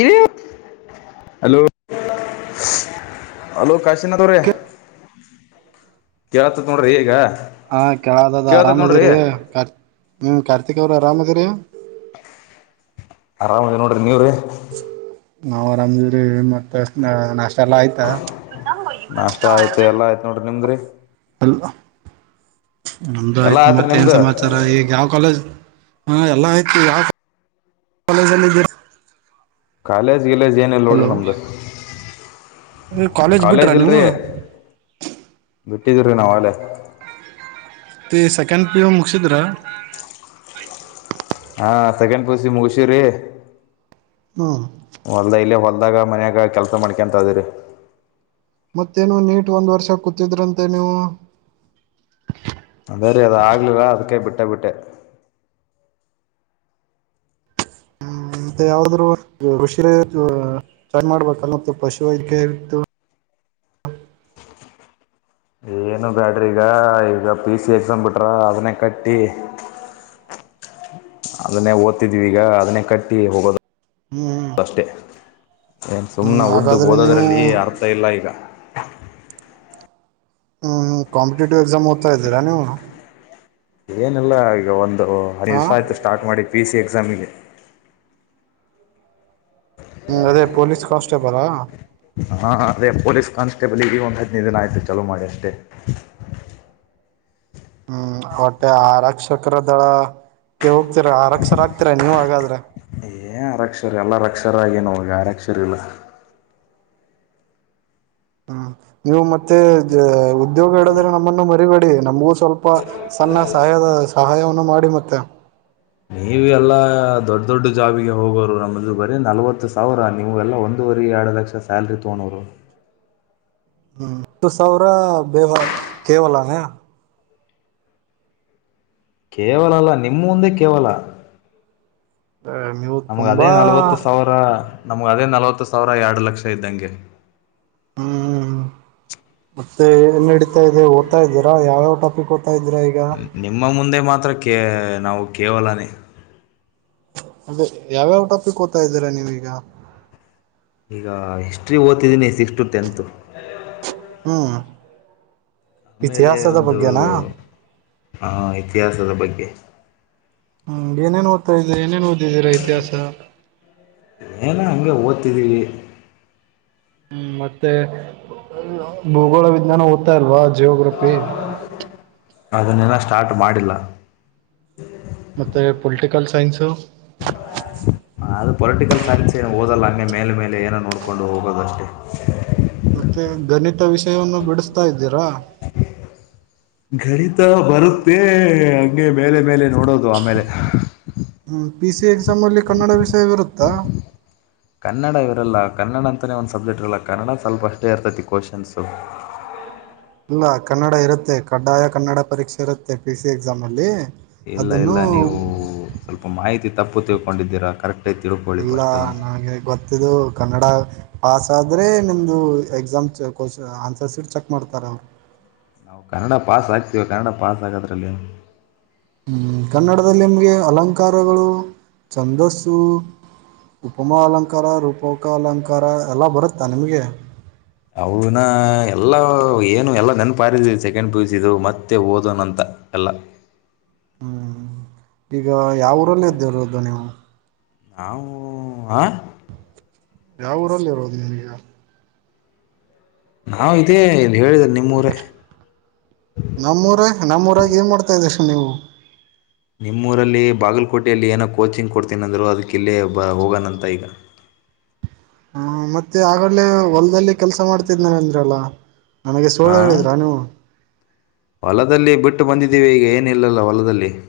E hello hello Kashinath ಅವ್ರೆ ಕೇಳತತ್ ನೋಡ್ರಿ ಈಗ ಹ ಕೇಳಾದದ ಕೇಳತತ್ ನೋಡ್ರಿ ಆರಾಮ್ದಿರಿ ಹ್ಮ ಕಾರ್ತಿಕ್ ಅವ್ರ ಆರಾಮ್ದಿರಿ ಅರಾಮ್ ಅದ ನೋಡ್ರಿ ನೀವ್ರೀ ನಾವುರಾಮ್ದೀರಿ ಮತ್ತ ನಾಷ್ಟಾ ನಾಷ್ಟ ಆಯ್ತು ಎಲ್ಲಾ ಆಯ್ತ ನೋಡ್ರಿ ನಿಮ್ದ್ರಿ ಅಲ್ಲಾ ನಮ್ದು ಎಲ್ಲಾ ಆಯ್ತು ಆತ್ರಿ ಮತ್ತ ಏನ್ ನಿಮ್ದು ಸಮಾಚಾರಾ ಈಗ ಯಾವ ಕಾಲೇಜ್ ಹಾ ಎಲ್ಲಾ ಆಯ್ತು ಯಾವ ಕಾಲೇಜ ಕಾಲೇಜಲ್ಲಿ ಇದ್ದೀರಾ ಕಾಲೇಜ್ ಗಿಲೇಜ್ ಏನಲ್ಲ ನೋಡ್ರಿ ಹಲೋ ನಮ್ದು ಕಾಲೇಜ್ ಬಿಟ್ರಾ ನೀವು ಇಲ್ರಿ ಬಿಟ್ ಬಿಟೀವರೀ ಆಗಲ್ಲೇ ಸೆಕೆಂಡ್ ಪಿ ಯು ಮುಗಸಿದ್ರ ಹಾ ಸೆಕೆಂಡ್ ಪಿಯುಸಿ ಮುಗುಷಿ ವರೀ ಹ್ಮ ಹೊಲ್ದ ಇಲ್ಲ ಹೊಲ್ದಾಗ ಮನ್ಯಾಗ ಕೆಲ್ಸ ಮಾಡ್ಕೊಂತ ಅದವ್ರಿ ಮತ್ತೇನು ನೀಟ್ ಒಂದ್ ವರ್ಷ ಕೂತಿದ್ರಂತೆ ನೀವು ಅದೇ ರೀ ಅದು ಆಗ್ಲಿಲ್ಲ ಅದಕ್ಕೆ ಬಿಟ್ಟೆ ಬಿಟ್ಟೆ ಮತ್ತೆ ಯಾವಾದ್ರು ಕೃಷಿ ಚನ್ನ ಮಾಡ್ಬೇಕಲ್ ಮ ಪಶು ಐಕ್ ಇ ಏನು ಬ್ಯಾಡ್ರಿ ಈಗ ಈಗ ಪಿ ಯು ಸಿ ಎಕ್ಸಾಮ್ ಬಿಟ್ರ ಅದನ್ನೇ ಕಟ್ಟಿ ಅದನ್ನೇ ಓದ್ತಿದ್ವಿ ಈಗ ಅದನ್ನೇ ಕಟ್ಟಿ ಹೋಗದು. ಹ್ಮ್ ಅಷ್ಟೇ ಏನ್ ಹ್ಮ್ ಸುಮ್ನೆ ಉದ್ದಗ್ ಹಾಗಾದ್ರೆ ನೀವು ಓದೋದ್ರಲ್ಲಿ ಅರ್ಥ ಇಲ್ಲ ಈಗಾ ಹ್ಮ್ ಕಾಂಪಿಟೇಟಿವ್ ಎಕ್ಸಾಮ್ ಓದ್ತಾ ಇದ್ದೀರಾ ನೀವು ಏನಲ್ಲ ಈಗ ಒಂದ ಹ ದಿವಸ ಆಯ್ತು ಸ್ಟಾರ್ ಮಾಡಿ ಪಿ ಸಿ ಎಕ್ಸಾಮ್ ಗೆ ಹ್ಮ ಅದೇ ಪೊಲೀಸ್ ಕಾನ್ಸ್ಟೇಬಲ್ ಆ ಹಾ ಅದೇ ಪೊಲೀಸ್ ಕಾನ್ಸ್ಟೇಬಲ್ ಇಡೀ ಒಂದು ಹದಿನೈದ ದಿನ ಆಯ್ತು ಚಾಲೋ ಮಾಡಿ ಅಷ್ಟೇ ಹ್ಮ್ ಹೊಟ್ಟೆ ಆರಕ್ಷಕರ ದಳಕ್ಕೆ ಹೋಗ್ತಿರ ಆರಕ್ಷರ ಆಗ್ತೀರ ನೀವ್ ಹಾಗಾದ್ರೆ ಏ ಆರಕ್ಷರ ಎಲ್ಲರಕ್ಷರ ಆಗೇ ನೋಗೆ ಆರಕ್ಷರ ಇಲ್ಲ ಹಾ ನೀವು ಮತ್ತೆ ಮತ್ತೆ ಉದ್ಯೋಗ ಹೇಳ್ರೆ ನಮ್ಮನ್ನು ಮರಿಬೇ ನಮ್ಮ ಸ್ವಲ್ಪ ಸಣ್ಣ ಸಹಾಯದ ಸಹಾಯವನ್ನು ಮಾಡ ಮತ್ತ ನೀವು ಎಲ್ಲ ದೊಡ್ಡ ದೊಡ್ಡ ಜಾಬಿಗೆ ಹೋಗೋರು ನಮ್ಮದು ಬರ ನಲ್ವತ್ತು ಸಾವಿರ ನೀವೆಲ್ಲ ಒಂದೂವರೆ ಎರಡು ಲಕ್ಷ ಸ್ಯಾಲ್ರಿ ತಗೊಂಡೋರು. ಹ್ಮ್ ಹತ್ತು ಸಾವಿರ ಬೇವ ಕೇವಲಾನೇ. ಕೇವಲ ಅಲ್ಲಾ ರಿ ನಿಮ್ಮ ಮುಂದೆ ಕೇವಲ ನೀವು ನಮಗ ಅದೇ ತುಂಬಾ ನಲ್ವತ್ತು ಸಾವಿರ ನಮ್ಮ ಅದೇ ನಲವತ್ತು ಸಾವಿರ ಎರಡು ಲಕ್ಷ ಇದ್ದಂಗೆ. ಹ್ಮ್ ಮತ್ತೆ ಏನ್ ನಡಿತಾ ಇದೆ ಓದ್ತಾ ಇದೀರಾ ಯಾವ ಯಾವ ಟಾಪಿಕ್ ಓದ್ತಾ ಇದ್ದೀರಾ ಈಗ ನಿಮ್ಮ ಮುಂದೆ ಮಾ ಮಾತ್ರ ಕ ನಾವು ಕೇವಲನೇ ಅದೇ ಯಾವ್ಯಾವ ಟಾಪಿಕ್ ಓದ್ತಾ ಇದ್ದೀರಾ ನೀವೀಗ. ಈಗ ಹಿಸ್ಟ್ರಿ ಓದ್ತಿದ್ದೀನಿ ಸಿಕ್ಸ್ತಟು ಟೆಂತು. ಹ ಇತಿಹಾಸದ ಬಗ್ಗೆನಾ. ಹಾ ಇತಿಹಾಸದ ಬಗ್ಗೆ ಹ್ಮ್ ಏನ್ ಏನ್ ಓದ್ತಾ ಏನ್ ಏನ್ ಒದ ಇಗ ಇರೋ ಇತಿಹಾಸ. ಇಲ್ಲಿಗ್ ಹ್ಮ್ ಮತ್ತೆ [unintelligible] ಭೂಗೋಳ ವಿಜ್ಞಾನ ಓದ್ತಾ ಇಲ್ವಾ ಜಿಯೋಗ್ರಫಿ ಅದನ್ನೆಲ್ಲ ಸ್ಟಾರ್ಟ್ ಮಾಡಿಲ್ಲ. ಮತ್ತೆ ಪೊಲಿಟಿಕಲ್ ಸೈನ್ಸು. ಅದು ಪೊಲಿಟಿಕಲ್ ಸೈನ್ಸ್ ಏನ ಓದಲ್ಲ ಹಂಗೆ ಮೇಲೆ ಮೇಲೆ ಏನೋ ನೋಡ್ಕೊಂಡು ಹೋಗೋದಷ್ಟೆ. ಮತ್ತೆ ಗಣಿತ ವಿಷಯವನ್ನು ಬಿಡಿಸ್ತಾ ಇದ್ದೀರಾ. ಗಣಿತ ಬರುತ್ತೆ ಹಂಗೆ ಮೇಲೆ ಮೇಲೆ. ನೋಡೋದು ಆಮೇಲೆ. ಪಿಸಿ ಎಕ್ಸಾಮಲ್ಲಿ ಕನ್ನಡ ವಿಷಯವಿರುತ್ತಾ. ಕನ್ನಡ ಇರಲ್ಲ ಕನ್ನಡ ಅಂತಲೇ ಒಂದು ಸಬ್ಜೆಕ್ಟ್ ಇರಲ್ಲ ಕನ್ನಡ ಸ್ವಲ್ಪ ಅಷ್ಟೇ ಇರ್ತೈತಿ ಕೋಶನ್ಸೂ. ಇಲ್ಲ ಕನ್ನಡ ಇರುತ್ತೆ ಕಡ್ಡಾಯ ಕನ್ನಡ ಪರೀಕ್ಷೆ ಇರುತ್ತೆ ಪಿ ಸಿ ಎಕ್ಸಾಮ್ ಅಲ್ಲಿ. ಇಲ್ಲ ಇಲ್ಲ ಅದನ್ನು ನೀವು ಮಾಹಿತಿ ತಪ್ಪು ತಿಳ್ಕೊಂಡಿದ್ದೀರಾ ಕರೆಕ್ಟ್ ಇಲ್ಲ ನನಗೆ ಗೊತ್ತಿದ್ದು ಕನ್ನಡ ಪಾಸಾದ್ರೆ ನಿಮ್ಮದು ಎಕ್ಸಾಮ್ ಕ್ ಆನ್ಸರ್ಸ್ ಶೀಟ್ ಚೆಕ್ ಮಾಡ್ತಾರೆ ಅವರ. ನಾವು ಕನ್ನಡ ಪಾಸ್ ಆಗ್ತಿವಿ ಕನ್ನಡ ಪಾಸ್ ಆಗದ್ರಲ್ಲಿ ಹ ಕನ್ನಡದಲ್ಲಿ ನಿಮಗೆ ಅಲಂಕಾರಗಳು ಛಂದಸ್ಸು ಉಪಮಾ ಅಲಂಕಾರ ರೂಪಕ ಅಲಂಕಾರ ಎಲ್ಲ ಬರುತ್ತಾ ನಿಮಗೆ. ಅವನ ಎಲ್ಲ ಏನು ಎಲ್ಲ ನೆನ್ಪಾರಿದ್ವಿ ಸೆಕೆಂಡ್ ಪಿಯುಸಿ ದೊಳಗ್ ಮತ್ತೆ ಓದನ ಅಂತ ಎಲ್ಲಾ. ಹ್ಮ್ ಈಗ ಯಾವ ಊರಲ್ಲ ಇದ್ದಿರೋದು ನೀವು ನಾವು ಆ ಯಾವ ಊರಲ್ಲಿ ಇರೋದು ನೀಗ ನಾ ಇದೇ ಹೇಳಿದ್ರು ನಿಮ್ಮೂರೇ ನಮ್ಮೂರ ನಮ್ಮೂರಾಗಿ ಏನ್ ಮಾಡ್ತಾ ಇದ್್ರ ಹಲ ನಿಮ್ಮೂರಲ್ಲಿ ಬಾಗಲಕೋಟೆಯಲ್ಲಿ ಏನೋ ಕೋಚಿಂಗ್ ಕೊಡ್ತೀನಂದರರು ಅದಕ್ಕಲ್ಲೇ ಬ ಹೋಗೋಣಂತ ಈಗ ಹ ಮತ್ತೆ ಆಗಲೆೇ ಹೊಲ್ದಲ್ಲಿ ನನಗೆ ಸುಳ್ಳು ಹ ಹೇಳಿದ್ರಾ ನೀವು ಹೊಲದಲ್ಲಿ ಬಿಟ್ಟು ಬಂದಿದ್ದೀವಿ ಈಗ ಏನಿಲ್ಲಲ್ಲ ಹೊಲದಲ್ಲಿ ಕಲೆ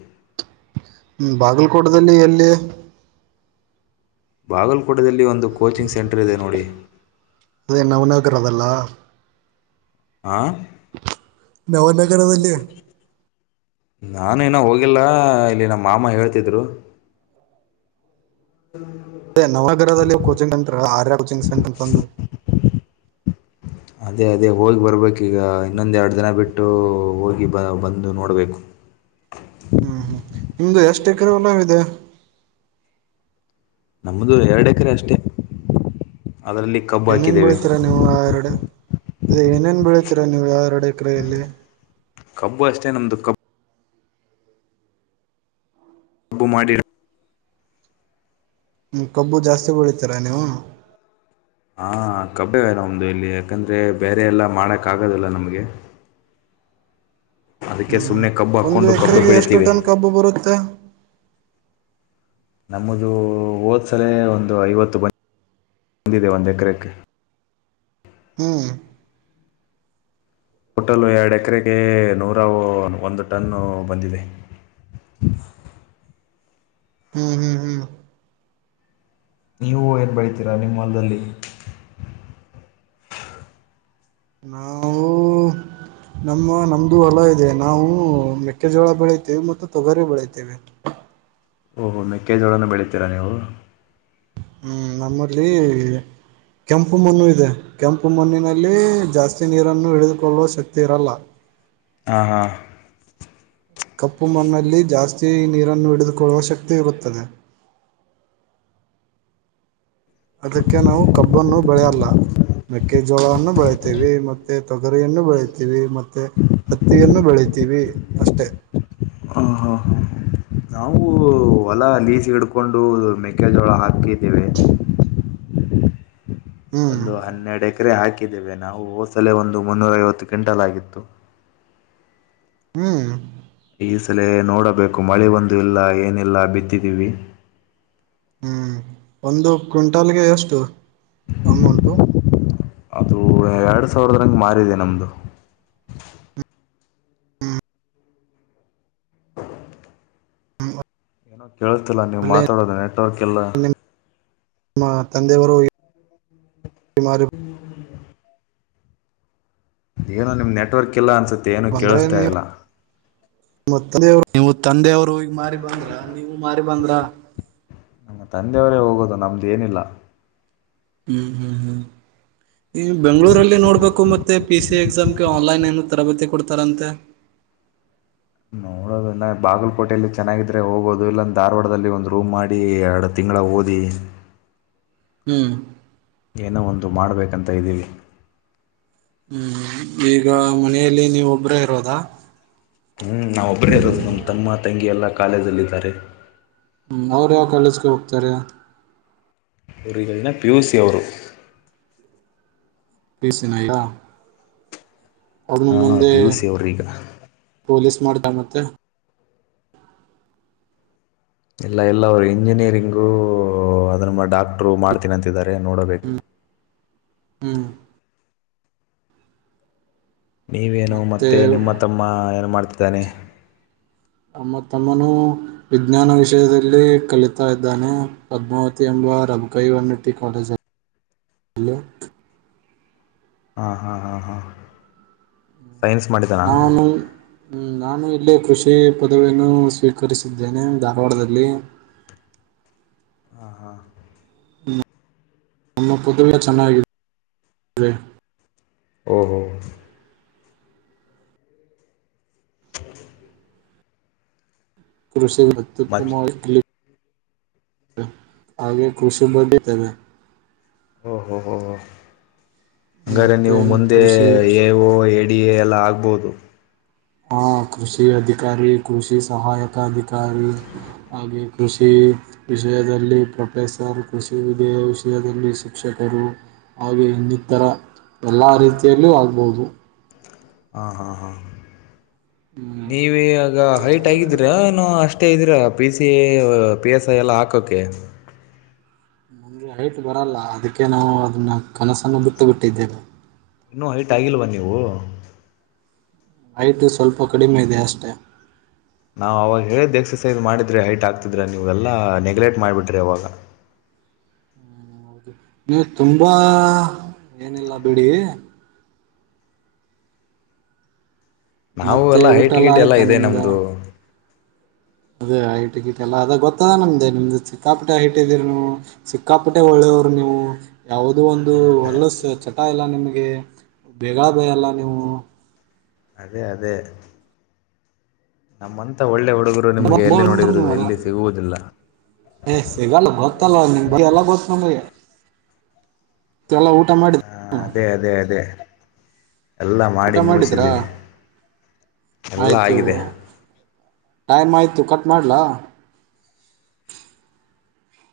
ಹ್ಮ್ ಬಾಗಲ್ಕೋಟದಲ್ಲಿ ಎಲ್ಲಿ ಬಾಗಲ್ಕೋಟದಲ್ಲಿ ಒಂದು ಕೋಚಿಂಗ್ ಸೆಂಟರ್ ಇದೆ ನೋಡಿ ಅದ ನವನಗರದಲ್ಲಾ ಹಾಂ ನೌನ ಕರದಲ್ಲೇ ನಾನು ನ ಹೋಗಿಲ್ಲ ಇಲ್ಲಿ ನಮ್ಮ ಮಾಮ ಹೇಳ್ತಿದ್ರು ಅದೇ ನವಗರದಲ್ಲಿ coaching centre Arya coaching centre ತಂದು ಅದೇ ಅದೇ ಹೋಗಿ ಬರಬೇಕುೀಗ ಇನ್ನೊಂದು ಎರಡು ದಿನ ಬಿಟ್ಟು ಹೋಗಿ ಬ ಬಂದು ನೋಡಬೇಕು ಹ್ಮ್ ಹ್ಮ್ ನಿಮ್ದು ಎಷ್ಟು ಎಕರೆಲ್ಲಾವಿದೆ ನಮ್ದ ಎರಡು ಎಕರೆ ಅಷ್ಟೆ ಏನೇನ್ ಬೆಳತೀರ ನೀವು ಆ ಎರಡೆ ಅೇ ಏನೇನ್ ಬೆೀಳತೀರಾ ನೀವು ಯಾರಡೆ ಎ ಕ್ರೆಯಲ್ಲಿ ಕಬ್ಬು ಅಷ್ಟೇ ನಮ್ದು ಕಬ್ಬ ಹಬ್ಬು ಮಾಡಿರ ಹಞ ಕಬ್ಬು ಜಾಸ್ತಿ ಬೆಳಿತೀರಾ ನೀವು ಒ ಇಲ್ಲಿ ಯಾಕಂದ್ರೆ ಬೇರೆ ಎಲ್ಲಾ ಮಾಡಕ್ ಆಗದಲ್ಲ ನಮ್ಗೆ ಹ್ಮ್ ಕಬ್ಬು ಒಂದು ಹಾಕ್ಕೊಂಡು ಕಬ್ಬು ಎಕರೆಗೆ ಎಷ್ಟು ಬೆಳಿತೀವಿ ಟನ್ ಕಬ್ಬು ಬರುತ್ತೆ ನಮ್ಮದು ಓದ್ಸಲೇ ಒಂದು ಐವತ್ತು ಬಂದ ಬಂದಿದೆ ಒಂದು ಎಕರೆಕ್ಕೆ ಹ್ಮ್ ಟೋಟಲು ಎರಡು ಎಕರೆಗೆ ನೂರ ಒಂದು ಟನ್ನು ಬಂದಿದೆ ಹ್ಮ್ ಹ್ಮ್ ಹ್ಮ್ ನೀವು ಏನ್ ಬೆಳತೀರಾ ನಿಮ್ಮಲ್ದಲ್ಲಿ ನಾವು ನಮ್ಮ ನಮ್ದು ಹೊಲ ಇದೆ ನಾವು ಮೆಕ್ಕೆಜೋಳ ಬೆಳತೇವಿ ಮತ್ತು ತೊಗರಿ ಬೆಳತೇವೆ ಓಹೋ ಮೆಕ್ಕೆಜೋಳನ ಬೆಳೀತೀರಾ ನೀವು ಹ್ಮ್ ನಮ್ಮಲ್ಲಿ ಕೆಂಪು ಮಣ್ಣು ಇದೆ ಕೆಂಪು ಮಣ್ಣಿನಲ್ಲಿ ಜಾಸ್ತಿ ನೀರನ್ನು ಹಿಳಿದುಕೊಳ್ಳುವ ಶಕ್ತಿ ಇರಲ್ಲ ಹಾ ಹಾ ಕಪ್ಪು ಮಣ್ಣಲ್ಲಿ ಜಾಸ್ತಿ ನೀರನ್ನು ಹಿಡಿದುಕೊಳ್ಳುವ ಶಕ್ತಿ ಇರುತ್ತದೆ ಅದಕ್ಕೆ ನಾವು ಕಬ್ಬನ್ನು ಬೆಳೆಯಲ್ಲ ಮೆಕ್ಕೆಜೋಳವನ್ನು ಬೆಳತೇವಿ ಮತ್ತೆ ತೊಗರಿಯನ್ನು ಬೆಳಿತೀವಿ ಮತ್ತೆ ಹತ್ತಿಯನ್ನು ಬೆಳಿತೀವಿ ಅಷ್ಟೇ ಹಾ ಹಾ ಹಾ ನಾವು ಹೊಲ ಲೀಸ ಹಿಡ್ಕೊಂಡು ಮೆಕ್ಕೆಜೋಳ ಹಾಕಿದ್ದೇವೆ ಹ್ಮ್ ಒಂದು ಹನ್ನೆರಡು ಎಕರೆ ಹಾಕಿ ಹಾಕಿದ್ದೇವೆ ನಾವು ಹೋಸಲಲೆ ಒಂದು ಮುನ್ನೂರ ಐವತ್ತು ಕ್ವಿಂಟಲ್ ಆಗಿತ್ತು ಹ್ಮ್ ಈ ಸಲ ನೋಡಬೇಕು ಮಳೆ ಒಂದು ಇಲ್ಲ ಏನಿಲ್ಲ ಬಿಿದ್ದಿದ್ದೀವಿ ಹ್ಮ್ ಒಂದು ಕ್ವಿಂಟಾಲ್ಗೆ ಎಷ್ಟು ಅಮೌಂಟು ಅದು ಎರಡು ಸಾವಿರದ ಹಂಗೆ ಮಾರಿದೆ ನಮ್ದು ಏನೂ ಕೇಳ್ತಿಲ್ಲಾ ನೀವು ಅಲ್ಲೇ ಮಾತಾಡೋದ ಅಟರಕಲ್ಲ ನಮ್ಮ ತಂದೆಯವರು ಇ ಮಾಡಾರ ಏನೋ ನಿಮ್ ನೆಟ್ವರ್ಕ್ ಇಲ್ಲಾ ಅನ್ಸುತ್ತೆ ಮತ್ತ ಏನು ಬಂದ್ರೆ ಕೇಳಿಸ್ತಾ ನೀವು ಇಲ್ಲ ನೀವು ತಂದೆಯವರು ಈ ಮಾರಿ ಬಂದ್ರ ನೀವು ಮಾರಿ ಬಂದ್ರ ನಮ್ದೇನಿಲ್ಲ ಹ್ಮ್ ಹ್ಮ್ ಹ್ಮ್ ಈ ಬೆಂಗಳೂರಲ್ಲಿ ನೋಡ್ಬೇಕು ಮತ್ತೆ ಪಿ ಸಿ ಎಕ್ಸಾಮ್ಗೆ ಆನ್ಲೈನ್ ಏನು ತರಬೇತಿ ಕೊಡ್ತ ತಾರಣಂತೆ ನೋಡೋದಂದ ಬಾಗಲಕೋಟೆೆಯಲ್ಲಿ ಚೆನ್ನಾಗಿದ್ರೆ ಹೋಗೋದು ಇಲ್ಲಾಂದ ಧಾರವಾಡದಲ್ಲಿ ಒಂದು ರೂಮ್ ಮಾಡಿ ಎರಡು ತಿಂಗಳ ಓದಿ ಹ್ಮ್ ಏನೋ ಒಂದು ಮಾಡಬೇಕಂತ ಇದ್ದೀವಿ ಹ್ಮ್ ಈಗ ಮನೆಯಲ್ಲಿ ನೀವು ಒಬ್ಬರೇ ಇರೋದಾ ಹ್ಮ್ ನಾವ್ ಒಬ್ರೆ ಇರೋದು ನಮ್ಮ ತಮ್ಮ ತಂಗಿ ಎಲ್ಲ ಕಾಲೇಜಲ್ಲಿದ್ದಾರೆ ಹ್ಮ ಅವ್ರ ಯಾವ ಕಾಲೇಜ್ಗೆ ಹೋಗ್ತಾರೆ ಊರಿಗಳನ್ನ ಪಿಯುಸಿ ಅವರು - ಪಿಯುಸಿ ನಾ ಎಲ್ಲ ಅವ್ರ ಹಾಂ ಮುಂದೆ ಪಿ ಯು ಸಿ ಅವ್ರೀಗ ಪೊಲೀಸ್ ಮಾಡ್ತ ಹ್ಮ್ ಮತ್ತೆ ಎಲ್ಲ ಎಲ್ಲ ಅವರು ಇಂಜಿನಿಯರಿಂಗು ಅದ್ರ ಡಾಕ್ಟರು ಮಾಡ್ತೀನಿ ಅಂತಿದ್ದಾರೆ ರೆ ನೋಡಬೇಕು ಹ್ಮ್ ನೀವೇನು ಮತ್ತೆ ನಿಮ್ಮ ತಮ್ಮ ಏನ್ ಮಾಡ್ತ ತನೆ ನಮ್ಮ ತಮ್ಮನು ವಿಜ್ಞಾನ ವಿಷಯದಲ್ಲಿ ಕಲಿತಾ ಇದ್ದಾನೆ ಪದ್ಮಾವತಿ ಎಂಬ ರಬುಕೈ ವನ್ನಟ್ಟಿ ಕಾಲೇಜಲ್ಲಿ [unintelligible] ಹಾ ಹಾ ಹಾ ಹಾ ಸೈನ್ಸ್ ಮಾಡಿದ್ದಾನ ನಾನು ನಾನು ಇಲ್ಲೇ ಕೃಷಿ ಪದವಿಯನ್ನು ಸ್ವೀಕರಿಸಿದ್ದೇನೆ ಧಾರವಾಡದಲ್ಲಿ ಹಾ ಹಾ ನಮ್ಮ ಪದುವೆಯ ಚೆನ್ನಾಗಿದೆ ಹ ಹ [inaudible] ಕಷಿ ಅತ್ಯುತ್ತಮ ಮತ್ತು ಕ್ಲಿಪ್ ಆಗೇ ಕೃಷಿ ಬಗೆ ತೆವೆ ಹ ಓ ಹೋ ಹ ಹ ಹಂಗಾರೆ ಮತ್ತೆ ನೀವು ಮುಂದೆ ಕೃಷಿ ಎ ಓ ಎಡಿ ಎ ಎಲ್ಲ ಆಗ ಹೌದು ಹಾ ಕೃಷಿ ಅಧಿಕಾರಿ ಕೃಷಿ ಸಹಾಯಕ ಅಧಿಕಾರಿ ಹಾಗೆ ಕೃಷಿ ವಿಷಯದಲ್ಲಿ ಪ್ರೊಫೆಸರ್ ಕೃಷಿ ವಿಧ ವಿಷಯದಲ್ಲಿ ಶಿಕ್ಷಕರು ಹಾಗೆ ಇನ್ನಿತರ ಎಲ್ಲ ರೀತಿಯಲ್ಲೂ ಆಗ್ಬಹದು ಹಾ ಹಾ ಹಾ ಹ್ಮ್ ನೀವಿಗ ಹೈಟ್ ಆಗಿದೀರ ಅಷ್ಟೇ ಇದೀರ P C A P S I ಎಲ್ಲ ಹಾಕೋಕ್ಕೆೆ ಮುಂದೆ ಐಟ್ ಬರಲ್ಲ ಅದಕ್ಕೆ ನಾವು ಅದನ್ನ ಕನಸನ್ನು ಬಿಟ್ಟು ಬಿಟ್ಟಿದ್ದೇವೆ ಇನ್ನುೂ ಹೈಟ್ ಆಗಿಲ್ವಾ ನೀವು ಹೈಟು ಸ್ವಲ್ಪ ಕಡಿಮೆ ಇದೆ ಅಷ್ಟೆ ನಾವು ಅವವಾಗ ಹೇಳಿದ್ದು ಎಕ್ಸಸೈಸ್ ಮಾಡಿದ್ರೆ ಹೈಟ್ ಆಗ್ತಿದ್ರೆ ನೀವುಗೆಲ್ಲ ನೆಗ್ಲೆಕ್ಟ್ ಮಾಡಿಬಿಟ್ರಿ ಅವಾಗ ನೀವು ತುಂಬಾ ಏನಿಲ್ಲ ಬಿಡಿ ನಾವು ಮತ್ತೆ ಎಲ್ಲಾ ಊಟ ಹೈಟ ಎಲ್ಲ ಗಿಟ್ ಎಲ್ಲಾ ಆಯ್ತಾ ಇದೆ ನಿಮ್ದು ನಮ್ದು ಅದೇ ಐಟ ಗಿಟ್ ಎಲ್ಲಾ ಅದ ಗೊತ್ತದ ನಮ್ದೆ ನಿಮ್ದು ಸಿಕ್ಕಾಪಟೆ ಐಟ್ ಇದೀರಿ ನೀವು ಸಿಕ್ಕಾಪಟೆ ಒಳ್ಳೇವರು ನೀವು ಯಾವುದೋ ಒಂದು ಅದೇ ಅದೇ ಹೊಲಸ್ ಚಟ ಇಲ್ಲ ನಿಮಗೆ ಹಾಗೆ ಬೇಗಳ ಬೇಯಲ್ಲ ನೀವು ಅದೇ ಅದೇ ನಮ್ಮಂತ ಒಳ್ಳೆಯವರು ಫೋನ್ ಫೋನ್ ಏ ಸಿಗಲ್ಲ ಗೊತ್ತಲ್ಲವ ನಿಮಗೆ ಎಲ್ಲ ಗೊತ್ತ ನಮಗೆ ಎಲ್ಲ ಊಟ ಮಾಡಿದ ಹಾ ಅದೇ ಅದೇ ಅದೇ ಎಲ್ಲ ಮಾಡಿ ಊಟ ಮಾಡಿದ್ರಾ ಮುಗಿಸಿದ್ದೀನಿ ಎಲ್ಲಾ ಆಯ್ತು ಆಗಿದೆ ಟೈಮ್ ಆಯಿತು ಕಟ್ ಮಾಡಲ